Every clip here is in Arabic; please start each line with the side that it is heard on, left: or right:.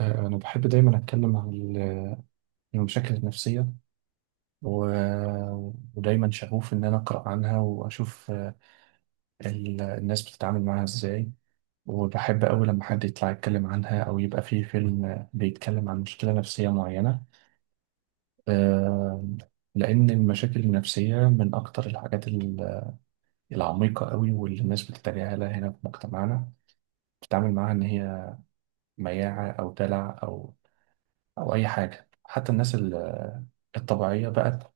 right: أنا بحب دايما أتكلم عن المشاكل النفسية و... ودايما شغوف إن أنا أقرأ عنها وأشوف الناس بتتعامل معاها إزاي، وبحب أوي لما حد يطلع يتكلم عنها أو يبقى فيه فيلم بيتكلم عن مشكلة نفسية معينة. آه، لأن المشاكل النفسية من أكتر الحاجات العميقة أوي واللي الناس بتتجاهلها هنا في مجتمعنا، بتتعامل معاها إن هي مياعة أو دلع أو أي حاجة. حتى الناس الطبيعية بقت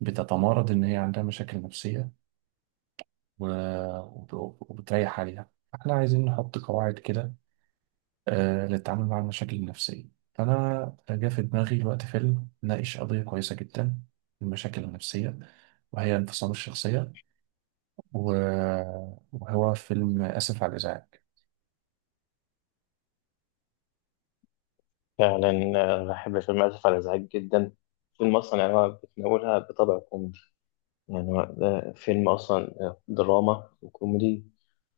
right: بتتمارض إن هي عندها مشاكل نفسية و- وبتريح عليها، فإحنا عايزين نحط قواعد كده للتعامل مع المشاكل النفسية. فأنا جه في دماغي الوقت فيلم ناقش قضية كويسة جدا، المشاكل النفسية، وهي انفصام الشخصية، و- وهو فيلم آسف على الإزعاج.
left: فعلا بحب فيلم آسف على الإزعاج جدا. فيلم أصلا يعني هو بتناولها بطبع كوميدي. يعني هو ده فيلم أصلا دراما وكوميدي،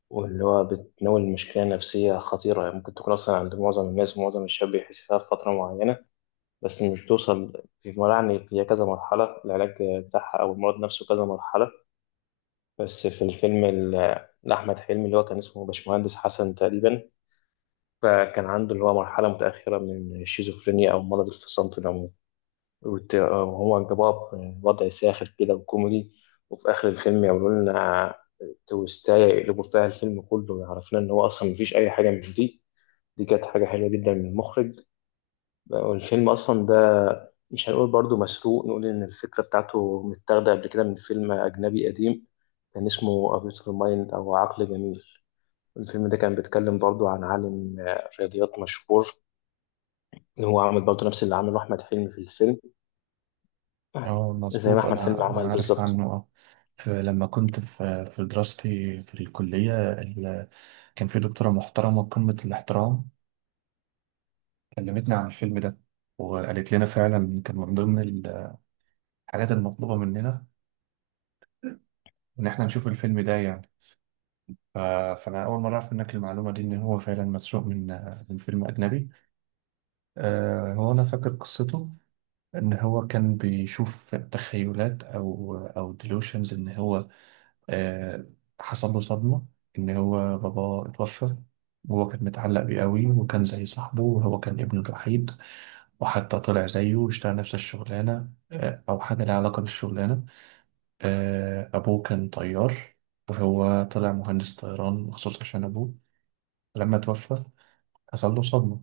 left: واللي هو بتناول مشكلة نفسية خطيرة، يعني ممكن تكون أصلا عند معظم الناس، ومعظم الشباب بيحس فيها في فترة معينة. بس مش بتوصل في مرحلة، يعني هي كذا مرحلة، العلاج بتاعها أو المرض نفسه كذا مرحلة. بس في الفيلم لأحمد حلمي، اللي هو كان اسمه باشمهندس حسن تقريبا، فكان عنده اللي هو مرحلة متأخرة من الشيزوفرينيا أو مرض الفصام في العموم. وهو جابوها بوضع ساخر كده وكوميدي، وفي آخر الفيلم يعملوا لنا تويستاية يقلبوا فيها الفيلم كله، ويعرفنا إن هو أصلا مفيش أي حاجة من دي. دي كانت حاجة حلوة جدا من المخرج. والفيلم أصلا ده مش هنقول برضو مسروق، نقول إن الفكرة بتاعته متاخدة قبل كده من فيلم أجنبي قديم كان اسمه A Beautiful Mind أو عقل جميل. الفيلم ده كان بيتكلم برضو عن عالم رياضيات مشهور، هو عامل برضو نفس اللي عمله أحمد حلمي في الفيلم،
right: اه
left: زي ما
right: مظبوط،
left: أحمد حلمي
right: أنا
left: عمل
right: عارف عنه.
left: بالظبط.
right: اه لما كنت في دراستي في الكلية كان في دكتورة محترمة قمة الاحترام، كلمتنا عن الفيلم ده، وقالت لنا فعلا كان من ضمن الحاجات المطلوبة مننا إن إحنا نشوف الفيلم ده. يعني ف- فأنا أول مرة أعرف منك المعلومة دي إن هو فعلا مسروق من فيلم أجنبي. هو أنا فاكر قصته، إن هو كان بيشوف تخيلات أو ديلوشنز. إن هو آه، حصل له صدمة إن هو باباه اتوفى، وهو كان متعلق بيه قوي وكان زي صاحبه وهو كان ابنه الوحيد، وحتى طلع زيه واشتغل نفس الشغلانة أو حاجة لها علاقة بالشغلانة. أبوه كان طيار، وهو طلع مهندس طيران مخصوص عشان أبوه لما توفى حصل له صدمة،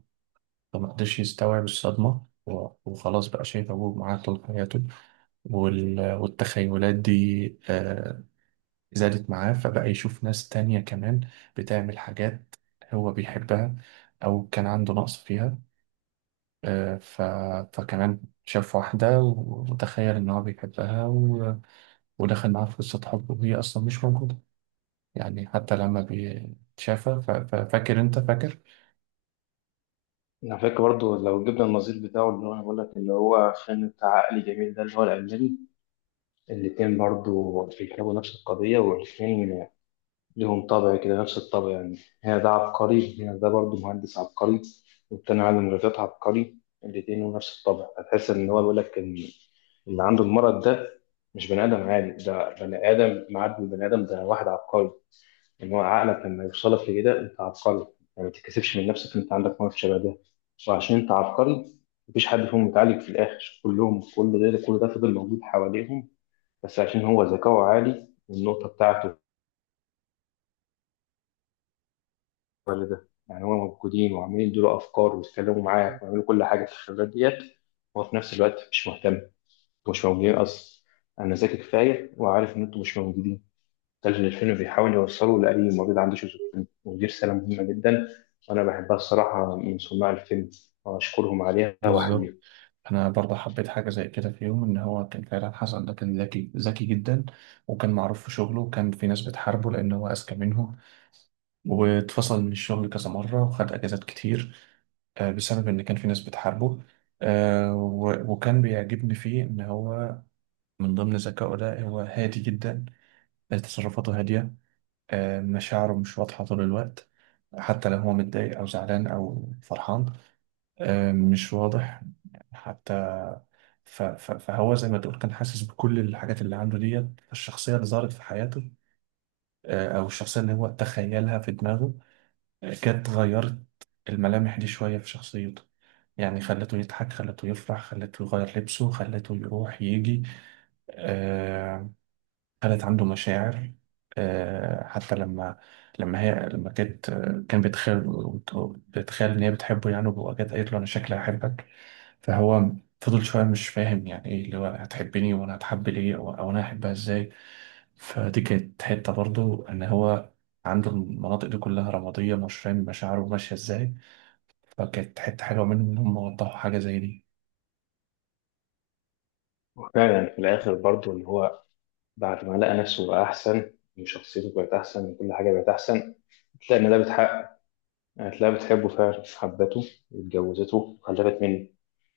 right: فما قدرش يستوعب الصدمة وخلاص بقى شايف أبوه معاه طول حياته. والتخيلات دي آه، زادت معاه، فبقى يشوف ناس تانية كمان بتعمل حاجات هو بيحبها أو كان عنده نقص فيها. آه، ف... فكمان شاف واحدة وتخيل إن هو بيحبها ودخل معاها في قصة حب وهي أصلا مش موجودة، يعني حتى لما بيتشافى. فاكر أنت؟ فاكر
left: على فكرة برضو، لو جبنا النظير بتاعه، اللي هو أنا بقول لك اللي هو فيلم بتاع عقل جميل ده، اللي هو الألماني، الاتنين برضو بيتكلموا نفس القضية، والاتنين ليهم طابع كده، نفس الطابع يعني. هنا ده عبقري، هنا ده برضو مهندس عبقري، والتاني عالم رياضيات عبقري. الاتنين لهم نفس الطابع، هتحس إن هو بيقول لك إن اللي عنده المرض ده مش بني آدم عادي، ده بني آدم معدي، البني آدم ده واحد عبقري. ان هو عقلك لما يوصلك لكده انت عبقري، يعني ما تتكسفش من نفسك ان انت عندك موقف شبه ده، وعشان انت عبقري مفيش حد فيهم متعالج في الاخر، كلهم كل ده كل ده فضل موجود حواليهم، بس عشان هو ذكاؤه عالي، والنقطه بتاعته ده، يعني هو موجودين وعمالين يدوا افكار ويتكلموا معاك ويعملوا كل حاجه في الخبرات ديت، وهو في نفس الوقت مش مهتم. مش موجودين اصلا، انا ذكي كفايه وعارف ان انتوا مش موجودين. مسلسل الفيلم بيحاول يوصله لأي مريض عنده شيزوفرينيا، ودي رسالة مهمة جدا، وأنا بحبها الصراحة من صناع الفيلم، وأشكرهم عليها
right: بالظبط.
left: وأحييهم.
right: أنا برضه حبيت حاجة زي كده في يوم، إن هو كان فعلا حسن ده كان ذكي جدا وكان معروف في شغله، وكان في ناس بتحاربه لأن هو أذكى منهم، واتفصل من الشغل كذا مرة وخد أجازات كتير بسبب إن كان في ناس بتحاربه. وكان بيعجبني فيه إن هو من ضمن ذكائه ده هو هادي جدا، تصرفاته هادية، مشاعره مش واضحة طول الوقت، حتى لو هو متضايق أو زعلان أو فرحان مش واضح حتى. فهو زي ما تقول كان حاسس بكل الحاجات اللي عنده ديت. الشخصية اللي ظهرت في حياته، أو الشخصية اللي هو تخيلها في دماغه، جت غيرت الملامح دي شوية في شخصيته، يعني خلته يضحك، خلته يفرح، خلته يغير لبسه، خلته يروح يجي. آه، كانت عنده مشاعر. حتى لما لما هي لما كانت كان بيتخيل، بيتخيل ان هي بتحبه يعني، وكانت قالت له انا شكلي هحبك، فهو فضل شويه مش فاهم يعني ايه اللي هو هتحبني وانا هتحب ليه، او انا هحبها ازاي. فدي كانت حته برضو ان هو عنده المناطق دي كلها رماديه مش فاهم مشاعره ماشيه ازاي، فكانت حته حلوه منهم ان هم وضحوا حاجه زي دي.
left: وفعلا في الآخر برضو إن هو بعد ما لقى نفسه بقى أحسن، وشخصيته بقت أحسن، وكل حاجة بقت أحسن، هتلاقي إن ده بتحقق، هتلاقيها بتحبه فعلا، حبته واتجوزته وخلفت منه.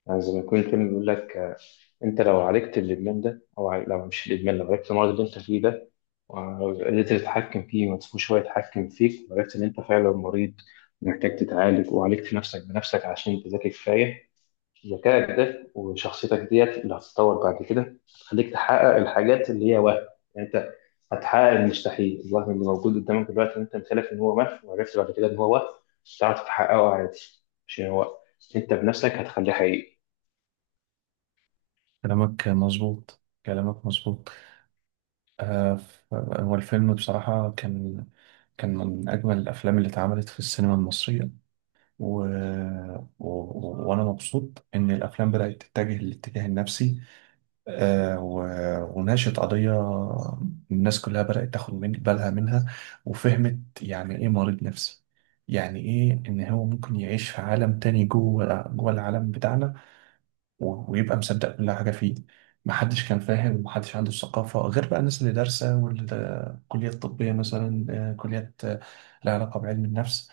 left: يعني زي ما يكون الفيلم بيقول لك انت لو عالجت الادمان ده، او لو مش الادمان، لو عالجت المرض اللي انت فيه ده، وقدرت تتحكم فيه وما تسيبوش هو يتحكم فيك، وعرفت ان انت فعلا مريض محتاج تتعالج، وعالجت نفسك بنفسك عشان تذاكر كفايه، ذكائك ده وشخصيتك ديت اللي هتتطور بعد كده هتخليك تحقق الحاجات اللي هي وهم. يعني انت هتحقق المستحيل، الوهم اللي موجود قدامك دلوقتي ان انت مثالك ان هو وهم، وعرفت بعد كده ان هو وهم، تعرف تحققه عادي، عشان هو انت بنفسك هتخليه حقيقي.
right: كلامك مظبوط. هو الفيلم بصراحة كان من أجمل الأفلام اللي اتعملت في السينما المصرية. و... وأنا مبسوط إن الأفلام بدأت تتجه للاتجاه النفسي آه و... وناقشت قضية الناس كلها بدأت تاخد من بالها منها، وفهمت يعني إيه مريض نفسي، يعني إيه إن هو ممكن يعيش في عالم تاني جوه العالم بتاعنا ويبقى مصدق كل حاجة فيه. محدش كان فاهم ومحدش عنده الثقافة، غير بقى الناس اللي دارسة والكليات الطبية مثلا، كليات لها علاقة بعلم النفس،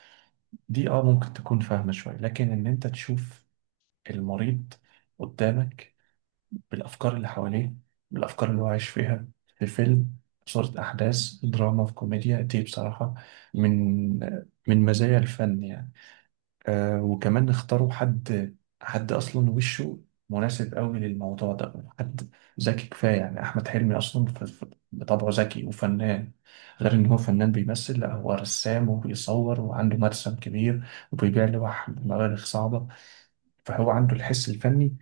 right: دي اه ممكن تكون فاهمة شوية. لكن ان انت تشوف المريض قدامك بالافكار اللي حواليه، بالافكار اللي هو عايش فيها، في فيلم، في صورة احداث دراما في كوميديا، دي بصراحة من مزايا الفن يعني. وكمان اختاروا حد اصلا وشه مناسب قوي للموضوع ده، حد ذكي كفايه. يعني احمد حلمي اصلا بطبعه ذكي وفنان، غير ان هو فنان بيمثل، لا هو رسام وبيصور وعنده مرسم كبير وبيبيع لوح بمبالغ صعبه. فهو عنده الحس الفني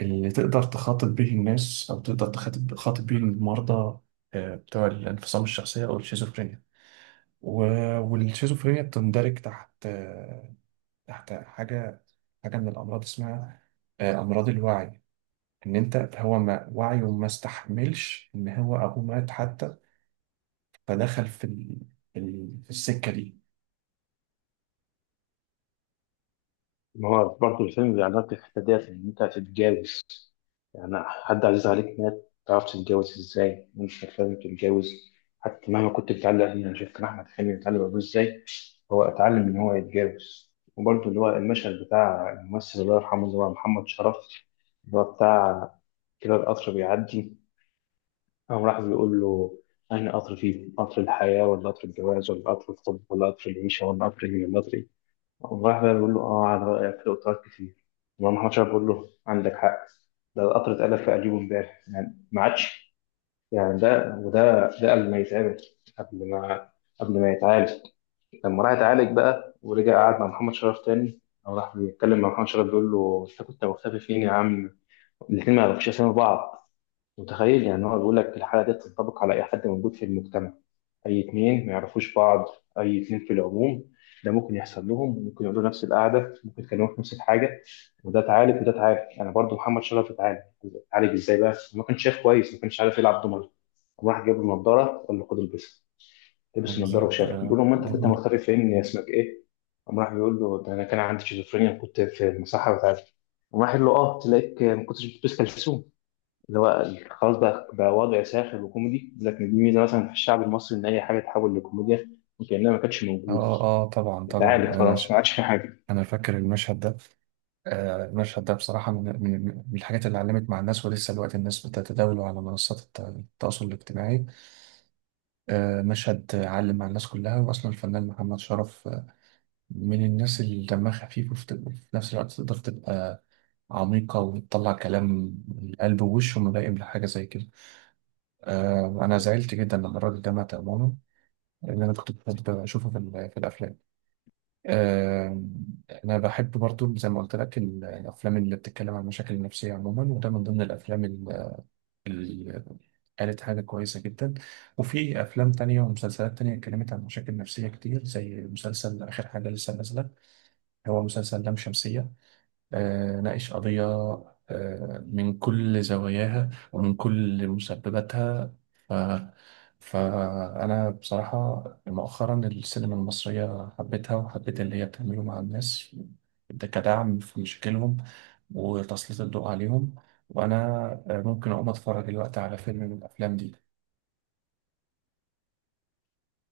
right: اللي تقدر تخاطب به الناس او تقدر تخاطب به المرضى بتوع الانفصام الشخصيه او الشيزوفرينيا. والشيزوفرينيا بتندرج تحت تحت حاجة من الأمراض اسمها أمراض الوعي، إن أنت هو ما وعيه ما استحملش إن هو أبوه مات حتى، فدخل في في السكة دي.
left: ما هو برضه الفيلم بيعرض لك الحتة ديت، إن أنت هتتجوز، يعني حد عزيز عليك مات، متعرفش تتجوز إزاي، مش فاهم تتجوز حتى مهما كنت متعلق بيه. أنا شفت أحمد حلمي متعلق بأبوه إزاي، هو اتعلم إن هو يتجوز، وبرضه اللي هو المشهد بتاع الممثل الله يرحمه اللي هو محمد شرف، اللي هو بتاع كده، القطر بيعدي، قام راح بيقول له أنا قطر، فيه قطر الحياة ولا قطر الجواز ولا قطر الحب ولا قطر العيشة ولا قطر إيه ولا قطر إيه؟" والله بقى بقول له اه، على رأيك في قطارات كتير. والله محمد شاف بقول له عندك حق، ده القطر اتقلب في قليبه امبارح يعني، ما عادش، يعني ده وده ده قبل ما يتعمل، قبل ما يتعالج. لما راح يتعالج بقى ورجع قعد مع محمد شرف تاني، او راح بيتكلم مع محمد شرف بيقول له انت كنت مختفي فين يا عم، الاثنين ما يعرفوش اسامي بعض. متخيل؟ يعني هو بيقول لك الحاله دي تنطبق على اي حد موجود في المجتمع، اي اتنين ما يعرفوش بعض، اي اتنين في العموم، ده ممكن يحصل لهم، ممكن يقعدوا نفس القعده، ممكن يتكلموا في نفس الحاجه، وده اتعالج وده اتعالج، انا برضو محمد شرف اتعالج. اتعالج ازاي بقى؟ ما كانش شايف كويس، ما كانش عارف يلعب دومنه، راح جاب له نضاره، قال له خد البسها، لبس النضاره
right: بالظبط.
left: وشافه بيقول له ما انت كنت
right: جميل.
left: مختفي فين؟ اسمك ايه؟ قام راح بيقول له ده انا كان عندي شيزوفرينيا، كنت في المصحه بتاعتي، قام راح قال له اه، تلاقيك ما كنتش بتلبس كلسون، اللي هو خلاص. بقى وضع ساخر وكوميدي، لكن دي ميزه مثلا في الشعب المصري ان اي حاجه تحول لكوميديا، وكانها ما كانتش موجوده،
right: اه اه طبعا طبعا.
left: اتعالج خلاص ما عادش في حاجه.
right: انا فاكر المشهد ده. المشهد ده بصراحه من الحاجات اللي علمت مع الناس، ولسه دلوقتي الناس بتتداوله على منصات التواصل الاجتماعي. مشهد علم مع الناس كلها. واصلا الفنان محمد شرف من الناس اللي دمها خفيف، وفي في نفس الوقت تقدر تبقى عميقة وتطلع كلام من القلب، ووشه ملائم لحاجة زي كده. أنا زعلت جدا لما الراجل ده مات أمانه، لأن أنا كنت بحب أشوفه في الأفلام. آه أنا بحب برضو زي ما قلت لك الأفلام اللي بتتكلم عن المشاكل النفسية عموما، وده من ضمن الأفلام اللي قالت حاجة كويسة جدا. وفي أفلام تانية ومسلسلات تانية اتكلمت عن مشاكل نفسية كتير، زي مسلسل آخر حاجة لسه نازلة، هو مسلسل لام شمسية. ناقش قضية من كل زواياها ومن كل مسبباتها. ف... فأنا بصراحة مؤخرا السينما المصرية حبيتها، وحبيت اللي هي بتعمله مع الناس ده كدعم في مشاكلهم وتسليط الضوء عليهم. وأنا ممكن أقوم أتفرج دلوقتي على فيلم من الأفلام دي.